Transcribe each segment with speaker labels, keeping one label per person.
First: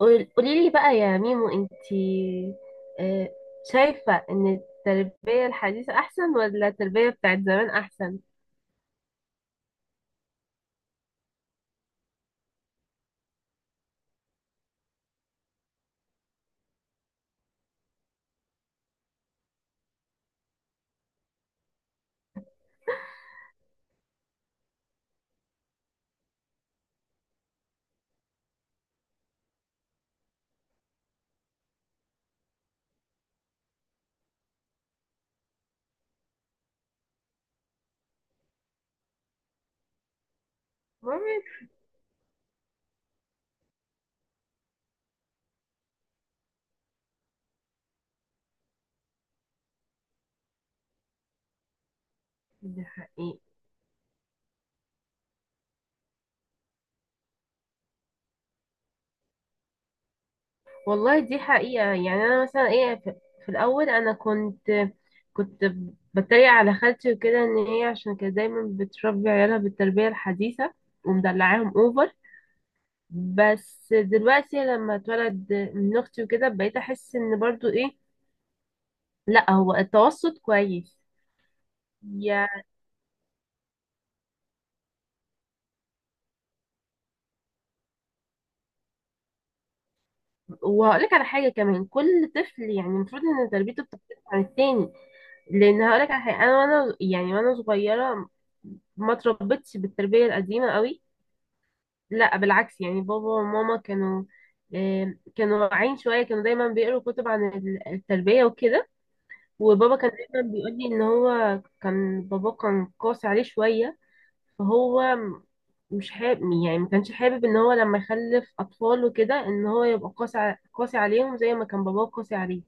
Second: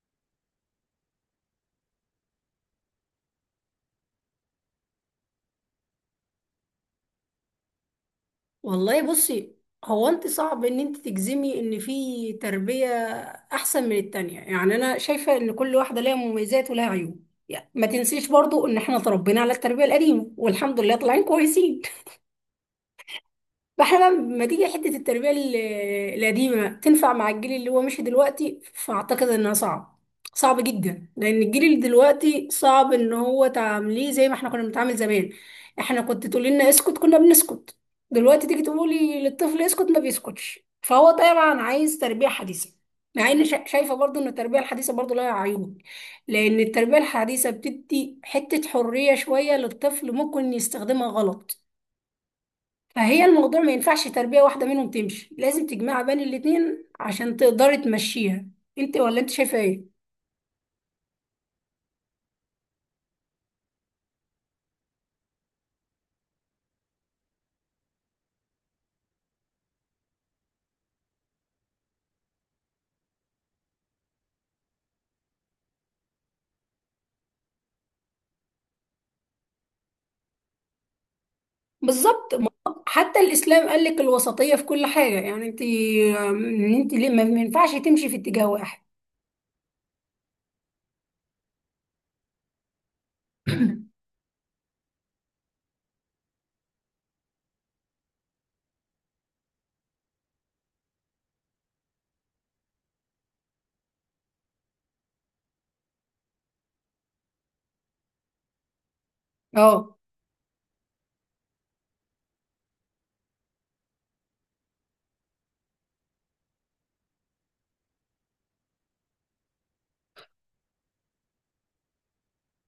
Speaker 1: قولي لي بقى يا ميمو انتي، آه، شايفة ان التربية الحديثة احسن ولا التربية بتاعت زمان احسن؟
Speaker 2: والله بصي، هو انت صعب ان انت تجزمي ان في تربية احسن من التانية. يعني انا شايفة ان كل واحدة ليها مميزات ولها عيوب. يعني ما تنسيش برضو ان احنا اتربينا على التربية القديمة والحمد لله طالعين كويسين. فاحنا بقى لما تيجي حتة التربية القديمة تنفع مع الجيل اللي هو مشي دلوقتي، فأعتقد إنها صعب، صعب جدا، لأن الجيل اللي دلوقتي صعب إن هو تعامليه زي ما احنا كنا بنتعامل زمان. احنا كنت تقول لنا اسكت كنا بنسكت، دلوقتي تيجي تقولي للطفل اسكت ما بيسكتش، فهو
Speaker 1: مامي.
Speaker 2: طبعا عايز تربية حديثة. مع إن شايفة برضو إن التربية الحديثة برضو لها عيوب، لأن التربية الحديثة بتدي حتة حرية شوية للطفل ممكن يستخدمها غلط.
Speaker 1: دي
Speaker 2: فهي
Speaker 1: حقيقة.
Speaker 2: الموضوع ما ينفعش تربية واحدة منهم تمشي، لازم تجمع بين الاتنين عشان تقدري تمشيها. انت ولا انت شايفة ايه؟
Speaker 1: والله دي حقيقة، يعني انا مثلا ايه، في الاول انا كنت بتريق على خالتي وكده، ان هي عشان كانت دايما بتربي عيالها بالتربية الحديثة ومدلعاهم اوفر. بس دلوقتي لما اتولد من اختي وكده بقيت احس ان برضو ايه، لا هو التوسط كويس.
Speaker 2: بالظبط حتى الاسلام قال لك الوسطية في كل حاجة. يعني انت ان انت ليه ما ينفعش تمشي في اتجاه واحد؟
Speaker 1: وهقول لك على حاجه كمان، كل طفل يعني المفروض ان تربيته بتختلف عن التاني. لان هقول لك على حاجه، انا وانا يعني وانا صغيره ما اتربيتش بالتربيه القديمه قوي، لا بالعكس، يعني بابا وماما كانوا كانوا واعيين شويه، كانوا دايما بيقروا كتب عن التربيه وكده. وبابا
Speaker 2: اه
Speaker 1: كان دايما بيقول لي ان هو كان بابا كان قاسي عليه شويه، فهو م- مش حابب، يعني ما كانش حابب ان هو لما يخلف اطفال وكده ان هو يبقى قاسي عليهم زي ما كان باباه قاسي عليه.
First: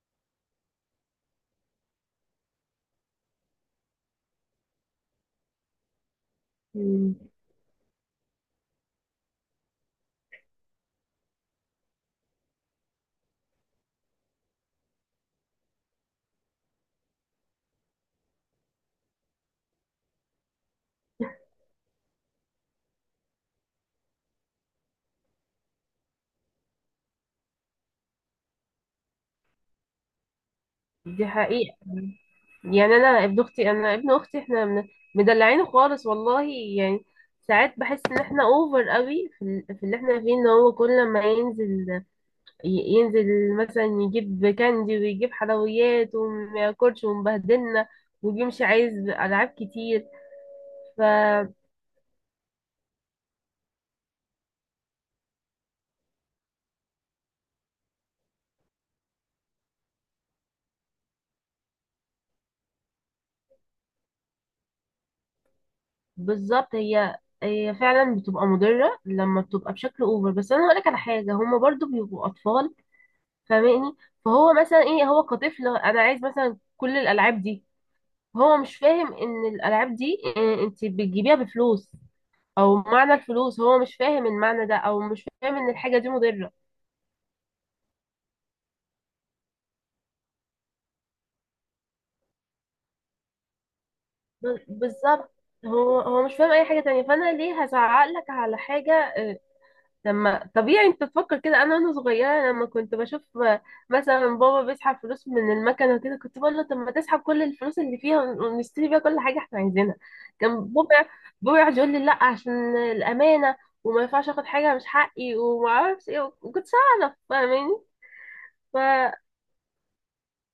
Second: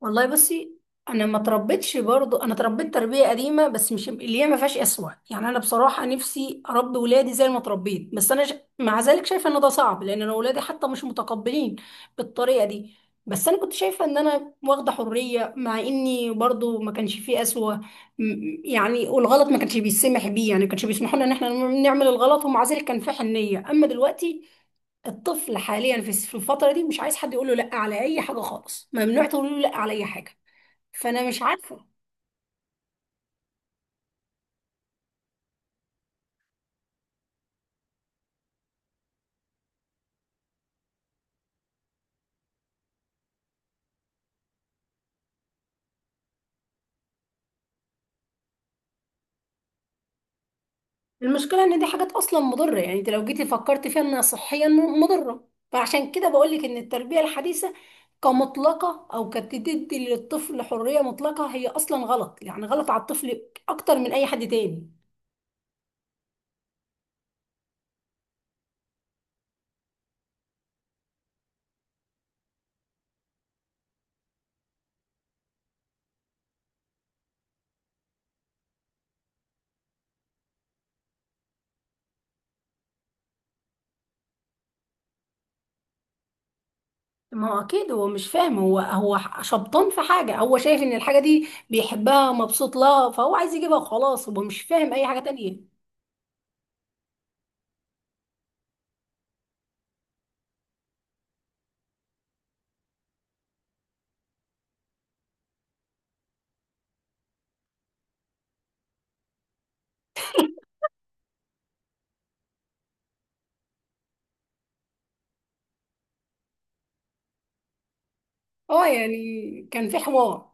Speaker 2: والله بصي، انا ما تربيتش برضو، انا تربيت تربيه قديمه، بس مش اللي هي ما فيهاش اسوه. يعني انا بصراحه نفسي اربي
Speaker 1: مم.
Speaker 2: ولادي زي ما تربيت، بس مع ذلك شايفه ان ده صعب، لان انا ولادي حتى مش متقبلين بالطريقه دي. بس انا كنت شايفه ان انا واخده حريه، مع اني برضو ما كانش فيه اسوه، يعني والغلط ما كانش بيسمح بيه. يعني ما كانش بيسمحوا لنا ان احنا نعمل الغلط، ومع ذلك كان في حنيه. اما دلوقتي الطفل حاليا في الفترة دي مش عايز حد يقول له لا على أي حاجة خالص، ممنوع تقول له لا على أي حاجة،
Speaker 1: دي
Speaker 2: فأنا مش
Speaker 1: حقيقة.
Speaker 2: عارفة.
Speaker 1: يعني انا ابن اختي، انا ابن اختي، مدلعينه خالص والله. يعني ساعات بحس ان احنا اوفر قوي في في اللي احنا فيه، ان هو كل ما ينزل ينزل مثلا يجيب كاندي ويجيب حلويات وما ياكلش ومبهدلنا، وبيمشي عايز العاب كتير.
Speaker 2: المشكلة إن دي حاجات أصلا مضرة. يعني أنت لو جيتي فكرت فيها إنها صحيا مضرة، فعشان كده بقولك إن التربية الحديثة كمطلقة أو كتدي للطفل حرية مطلقة هي أصلا غلط، يعني غلط على الطفل أكتر من أي حد تاني.
Speaker 1: بالظبط. هي فعلا بتبقى مضرة لما بتبقى بشكل اوفر، بس انا هقولك على حاجة، هما برضو بيبقوا اطفال، فاهماني؟ فهو مثلا ايه، هو كطفل انا عايز مثلا كل الالعاب دي، هو مش فاهم ان الالعاب دي انت بتجيبيها بفلوس، او معنى الفلوس هو مش فاهم المعنى ده، او مش فاهم ان الحاجة دي مضرة.
Speaker 2: ما هو أكيد هو مش فاهم، هو شبطان في حاجة، هو شايف إن الحاجة دي بيحبها مبسوط لها، فهو عايز يجيبها وخلاص، هو مش فاهم أي حاجة
Speaker 1: بالظبط.
Speaker 2: تانية.
Speaker 1: هو مش فاهم اي حاجة تانية، فانا ليه هزعق لك على حاجة؟ لما طبيعي انت تفكر كده. انا وانا صغيره لما كنت بشوف مثلا بابا بيسحب فلوس من المكنه وكده، كنت بقول له طب ما تسحب كل الفلوس اللي فيها ونشتري بيها كل حاجه احنا عايزينها، كان بابا يقعد يقول لي لا، عشان الامانه، وما ينفعش اخد حاجه مش حقي وما اعرفش ايه، وكنت اعرف، فاهماني؟
Speaker 2: اه
Speaker 1: فلما
Speaker 2: يعني كان في حوار.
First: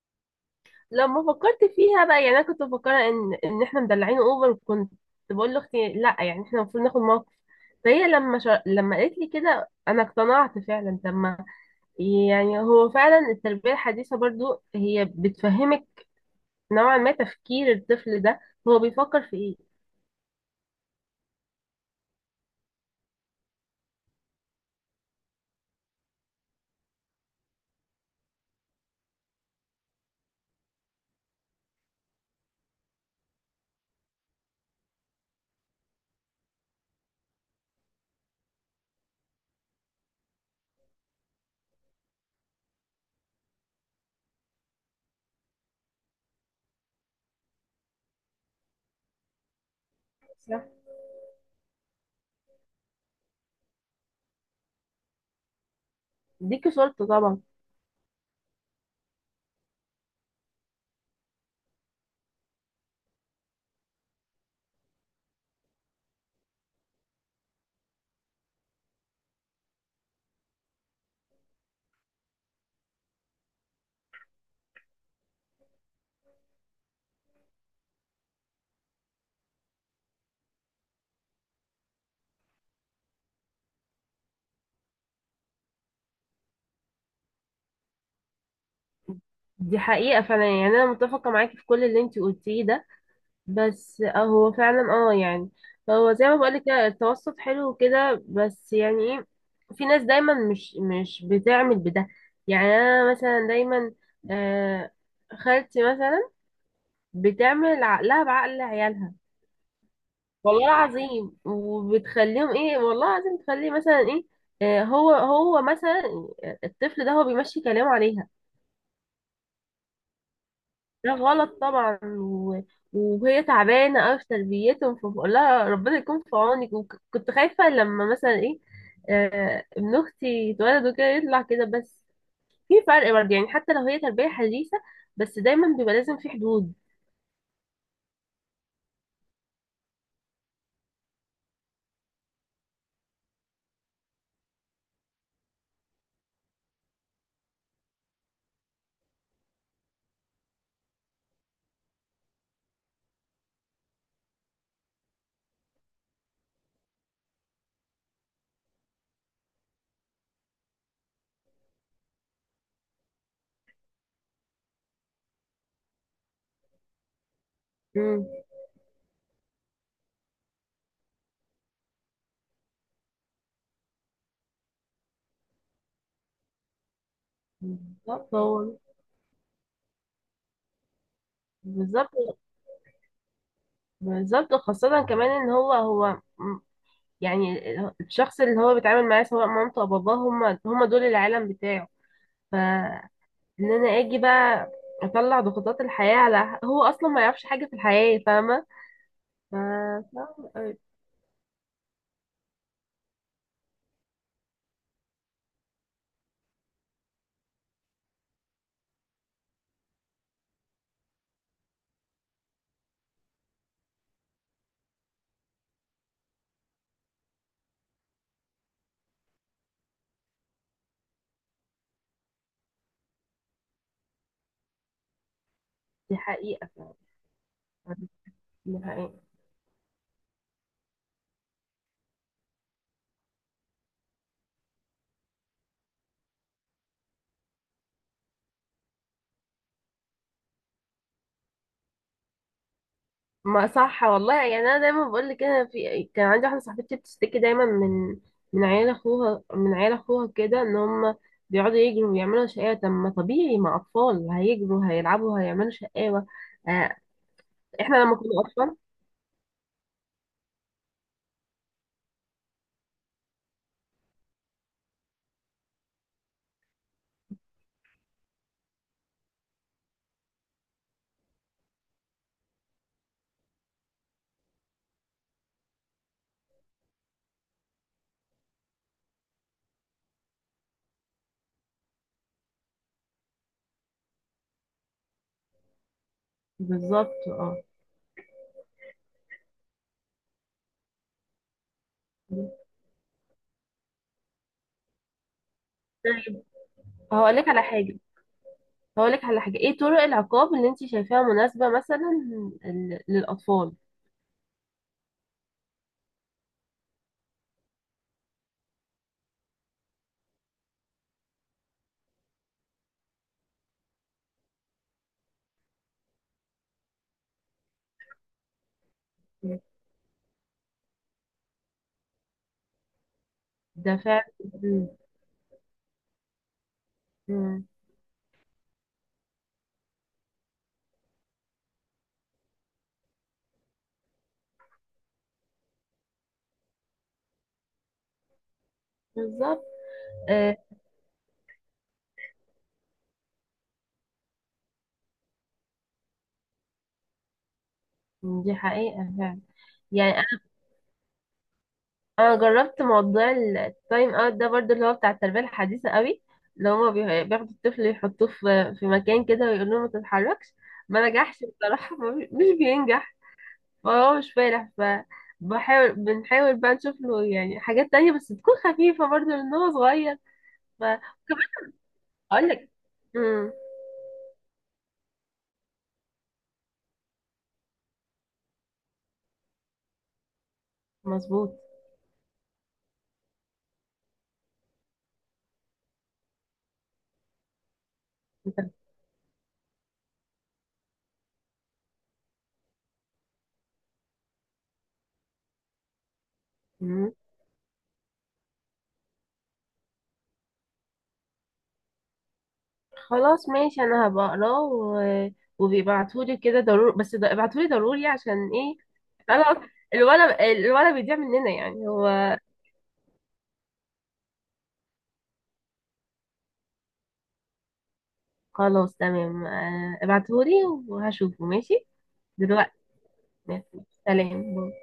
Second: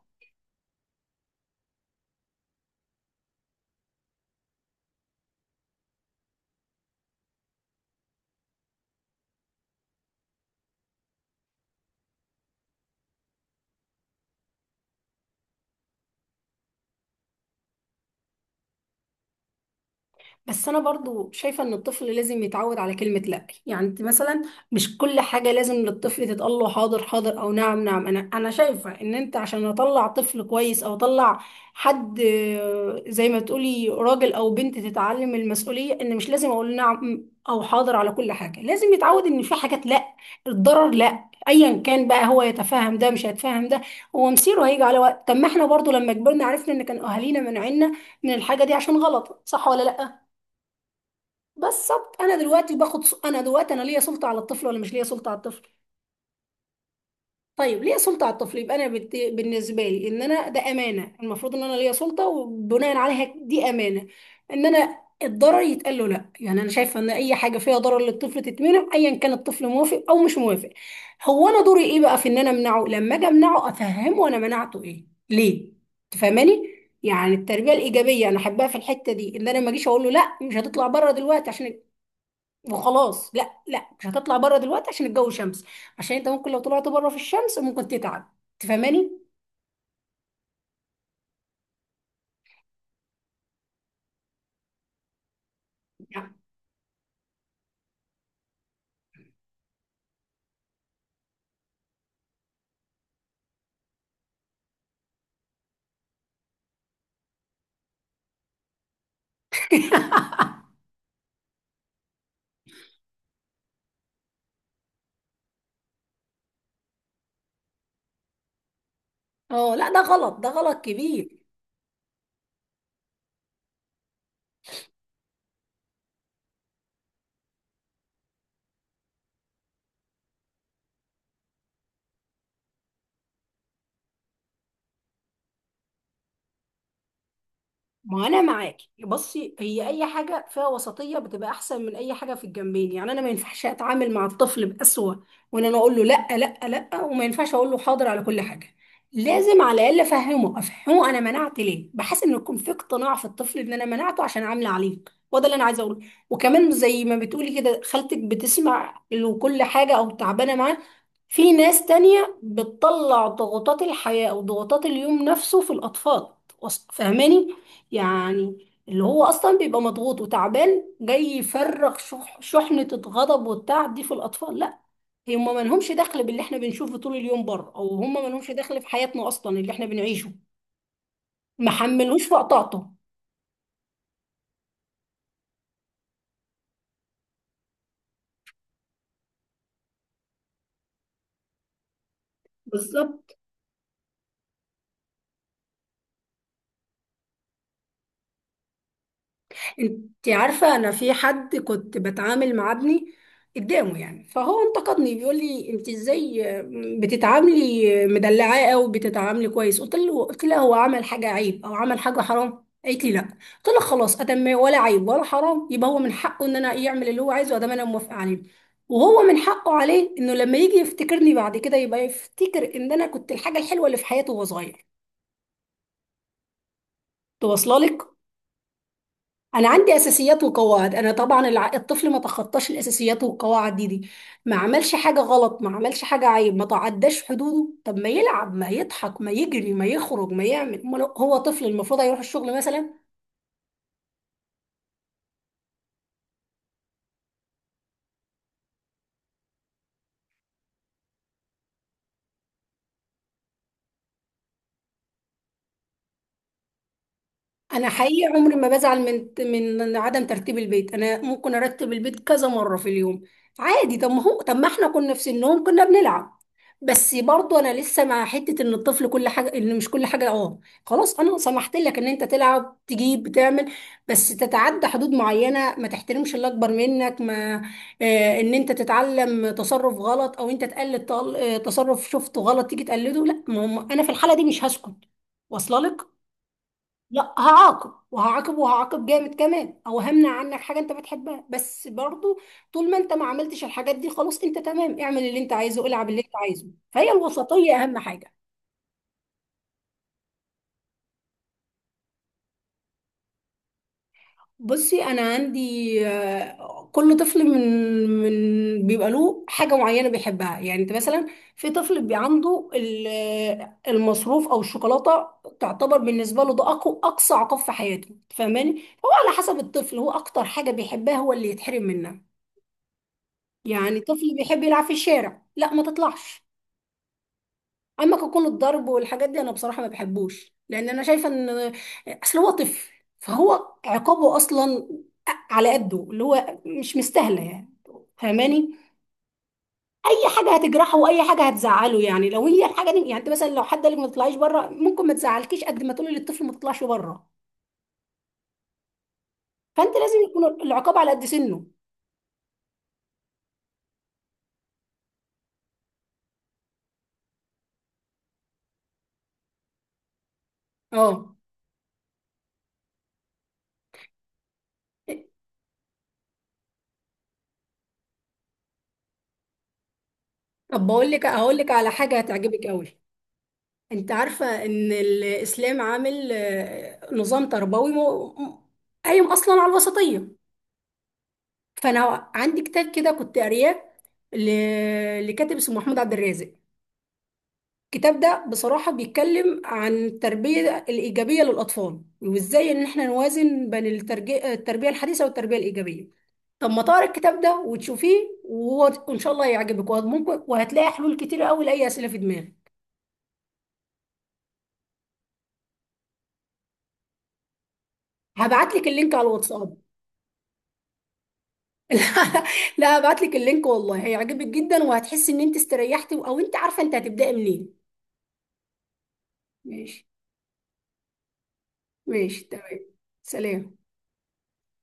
Speaker 1: فكرت فيها بقى، يعني انا كنت مفكره ان احنا مدلعين اوفر، كنت بقول لاختي لا، يعني احنا المفروض ناخد موقف. فهي لما لما قالت لي كده انا اقتنعت فعلا، لما يعني هو فعلا التربية الحديثة برضو هي بتفهمك نوعا ما تفكير الطفل ده، هو بيفكر في ايه.
Speaker 2: بس انا برضو شايفه ان الطفل لازم يتعود على كلمه لا. يعني انت مثلا مش كل حاجه لازم للطفل تتقال له حاضر حاضر او نعم نعم. انا شايفه ان انت عشان اطلع طفل كويس او اطلع حد، زي ما تقولي راجل او بنت، تتعلم المسؤوليه ان مش لازم اقول نعم او حاضر على كل حاجه، لازم يتعود ان في حاجات لا. الضرر لا ايا كان، بقى هو يتفهم ده مش هيتفهم ده، هو مصيره هيجي على وقت. طب ما احنا برضو لما كبرنا عرفنا ان كان اهالينا منعنا من الحاجه دي عشان غلط، صح ولا لا؟
Speaker 1: صح.
Speaker 2: بالظبط. انا دلوقتي انا ليا سلطه على الطفل ولا مش ليا سلطه على الطفل؟
Speaker 1: ديكي صورته طبعا.
Speaker 2: طيب ليا سلطه على الطفل، يبقى بالنسبه لي ان انا ده امانه، المفروض ان انا ليا سلطه، وبناء عليها دي امانه ان انا الضرر يتقال له لا. يعني انا شايفه ان اي حاجه فيها ضرر للطفل تتمنع، ايا كان الطفل موافق او مش موافق. هو انا دوري ايه بقى؟ في ان انا امنعه، لما اجي امنعه افهمه انا منعته ايه ليه، تفهماني؟ يعني التربيه الايجابيه انا احبها في الحته دي، ان انا ما اجيش اقول له لا مش هتطلع بره دلوقتي عشان وخلاص. لا، لا مش هتطلع بره دلوقتي عشان الجو شمس، عشان انت ممكن لو طلعت بره في الشمس ممكن تتعب، تفهماني؟
Speaker 1: دي حقيقة فعلا، يعني أنا متفقة معاكي في كل اللي انتي قلتيه ده، بس اه هو فعلا اه يعني هو زي ما بقولك كده التوسط حلو كده، بس يعني ايه، في ناس دايما مش بتعمل بده. يعني أنا مثلا دايما، آه، خالتي مثلا بتعمل عقلها بعقل عيالها، والله العظيم، وبتخليهم ايه، والله العظيم، تخليه مثلا ايه، هو مثلا الطفل ده هو بيمشي كلامه عليها.
Speaker 2: اه لا ده غلط، ده غلط
Speaker 1: ده
Speaker 2: كبير.
Speaker 1: غلط طبعا، وهي تعبانه قوي في تربيتهم، فبقول لها ربنا يكون في عونك. وكنت خايفه لما مثلا ايه، ابن اختي يتولد وكده يطلع كده، بس في فرق برضه، يعني حتى لو هي تربيه حديثه بس دايما بيبقى لازم في حدود.
Speaker 2: ما انا معاكي، بصي هي اي حاجه فيها وسطيه بتبقى احسن من اي حاجه في الجنبين. يعني انا ما ينفعش اتعامل مع الطفل بأسوأ، وان انا اقول له لا لا لا، وما ينفعش اقول له حاضر على كل حاجه. لازم على الاقل افهمه، افهمه انا منعت ليه، بحيث ان يكون في اقتناع في الطفل ان انا منعته عشان عامله عليه، وده اللي انا عايزه اقوله. وكمان زي ما بتقولي كده خالتك بتسمع له كل حاجه او تعبانه معاه، في ناس تانية بتطلع ضغوطات الحياه او ضغوطات اليوم نفسه في الاطفال، فاهماني؟
Speaker 1: مم.
Speaker 2: يعني اللي هو اصلا بيبقى مضغوط وتعبان جاي يفرغ شحنة الغضب والتعب دي في الاطفال، لا. هم ما لهمش دخل باللي احنا بنشوفه طول اليوم بره، او هم ما
Speaker 1: بالظبط
Speaker 2: لهمش
Speaker 1: هو.
Speaker 2: دخل في حياتنا اصلا اللي احنا بنعيشه، ما
Speaker 1: بالظبط
Speaker 2: حملوش وقت طاقته.
Speaker 1: بالظبط خاصة كمان ان هو يعني الشخص اللي هو بيتعامل معاه سواء مامته او باباه، هم دول العالم بتاعه. فان
Speaker 2: بالظبط.
Speaker 1: انا اجي بقى اطلع ضغوطات الحياة على هو اصلا ما يعرفش حاجة في الحياة، فاهمة؟ ف...
Speaker 2: انت
Speaker 1: صعب
Speaker 2: عارفة،
Speaker 1: أوي.
Speaker 2: انا في حد كنت بتعامل مع ابني قدامه يعني، فهو انتقدني بيقول لي انت ازاي بتتعاملي مدلعاه او بتتعاملي كويس؟ قلت له، قلت لها، هو عمل حاجة عيب او عمل حاجة حرام؟ قالت لي لا. قلت لها خلاص، ادم ولا عيب ولا حرام، يبقى هو من حقه ان انا يعمل اللي هو عايزه ادام انا موافقة عليه، وهو من حقه عليه انه لما يجي يفتكرني بعد كده يبقى يفتكر ان انا كنت الحاجة الحلوة اللي في حياته وهو صغير،
Speaker 1: دي حقيقة
Speaker 2: توصل لك؟
Speaker 1: فعلا. دي حقيقة.
Speaker 2: انا عندي اساسيات وقواعد. انا طبعا الطفل ما تخطاش الاساسيات والقواعد دي، ما عملش حاجه غلط، ما عملش حاجه عيب، ما تعداش حدوده، طب ما يلعب ما يضحك ما يجري ما يخرج ما يعمل. أمال هو طفل؟ المفروض هيروح الشغل مثلا؟
Speaker 1: ما صح والله، يعني انا دايما بقول لك، انا في كان عندي واحدة صاحبتي بتشتكي دايما من عيال اخوها من عيال اخوها كده، ان هم بيقعدوا يجروا ويعملوا شقاوة. طب ما طبيعي مع اطفال هيجروا هيلعبوا هيعملوا شقاوة. آه،
Speaker 2: انا
Speaker 1: احنا لما كنا
Speaker 2: حقيقي عمري ما
Speaker 1: اطفال.
Speaker 2: بزعل من عدم ترتيب البيت، انا ممكن ارتب البيت كذا مره في اليوم عادي. طب ما احنا كنا في سنهم كنا بنلعب. بس برضو انا لسه مع حته ان الطفل كل حاجه، ان مش كل حاجه، خلاص انا سمحت لك ان انت تلعب تجيب بتعمل، بس تتعدى حدود معينه، ما تحترمش اللي اكبر منك، ما آه ان انت تتعلم تصرف غلط او انت تقلد، تصرف شفته غلط تيجي تقلده، لا، ما هم- انا في الحاله دي مش هسكت، واصله لك؟
Speaker 1: بالظبط
Speaker 2: لا،
Speaker 1: اه.
Speaker 2: هعاقب وهعاقب وهعاقب جامد كمان، او همنع عنك حاجه انت بتحبها. بس برضو طول ما انت ما عملتش الحاجات دي خلاص انت تمام، اعمل اللي انت عايزه، العب اللي انت
Speaker 1: طيب
Speaker 2: عايزه. فهي
Speaker 1: هقول لك على
Speaker 2: الوسطيه
Speaker 1: حاجة
Speaker 2: اهم حاجه.
Speaker 1: هقول لك على حاجة، ايه طرق العقاب اللي انت شايفاها مناسبة مثلا للأطفال؟
Speaker 2: بصي انا عندي، كل طفل من من بيبقى له حاجه معينه بيحبها. يعني انت مثلا في طفل بيبقى عنده المصروف او الشوكولاته، تعتبر بالنسبه له ده اقوى اقصى عقاب في حياته، فاهماني؟ هو على حسب الطفل، هو اكتر حاجه بيحبها هو اللي يتحرم منها.
Speaker 1: ده
Speaker 2: يعني
Speaker 1: فعلا.
Speaker 2: طفل بيحب يلعب
Speaker 1: مم.
Speaker 2: في الشارع، لا ما تطلعش.
Speaker 1: مم.
Speaker 2: اما ككون الضرب والحاجات دي، انا بصراحه ما بحبوش، لان انا شايفه ان اصل هو طفل، فهو عقابه اصلا على قده، اللي هو مش مستاهله يعني، فاهماني؟
Speaker 1: بالظبط.
Speaker 2: اي حاجه
Speaker 1: آه،
Speaker 2: هتجرحه واي حاجه هتزعله. يعني لو هي الحاجه دي، يعني انت مثلا لو حد قال لك ما تطلعيش بره ممكن ما تزعلكيش قد ما تقولي للطفل ما تطلعش بره.
Speaker 1: دي حقيقة فعلا.
Speaker 2: فانت
Speaker 1: يعني
Speaker 2: لازم
Speaker 1: أنا
Speaker 2: يكون العقاب على قد سنه.
Speaker 1: أنا جربت موضوع التايم اوت ده برضو اللي هو بتاع التربية الحديثة قوي، اللي هما بياخدوا الطفل يحطوه في مكان كده ويقولوا له ما تتحركش. ما
Speaker 2: اه
Speaker 1: نجحش بصراحة، ما مش بينجح. ما هو مش فالح. بنحاول بقى نشوف له يعني حاجات تانية بس تكون خفيفة برضه لأن هو صغير.
Speaker 2: طب بقول لك، هقول
Speaker 1: وكمان
Speaker 2: لك على حاجه
Speaker 1: اقول
Speaker 2: هتعجبك
Speaker 1: لك.
Speaker 2: قوي.
Speaker 1: مم.
Speaker 2: انت عارفة ان الاسلام عامل نظام تربوي قايم اصلا على الوسطية.
Speaker 1: مظبوط.
Speaker 2: فانا عندي كتاب كده كنت قارياه، لكاتب اسمه محمود عبد الرازق. الكتاب ده
Speaker 1: انت.
Speaker 2: بصراحة بيتكلم عن التربية الإيجابية للأطفال، وإزاي إن إحنا نوازن بين التربية الحديثة والتربية الإيجابية. طب ما تقرا
Speaker 1: مم.
Speaker 2: الكتاب ده وتشوفيه، وإن شاء الله هيعجبك، وممكن وهتلاقي حلول كتير قوي لأي أسئلة في دماغك.
Speaker 1: خلاص ماشي انا هبقى اقراه. وبيبعتولي كده ضروري، بس ابعتولي ضروري عشان
Speaker 2: هبعت
Speaker 1: ايه.
Speaker 2: لك اللينك على
Speaker 1: خلاص.
Speaker 2: الواتساب.
Speaker 1: الولد، الولد بيضيع مننا، يعني هو.
Speaker 2: لا لا هبعت لك اللينك والله هيعجبك جدا، وهتحسي ان انت استريحتي او انت عارفه انت هتبداي منين.
Speaker 1: خلاص تمام.
Speaker 2: ماشي
Speaker 1: ابعتهولي وهشوفه ماشي
Speaker 2: ماشي تمام.
Speaker 1: دلوقتي. ماشي.
Speaker 2: سلام.
Speaker 1: سلام.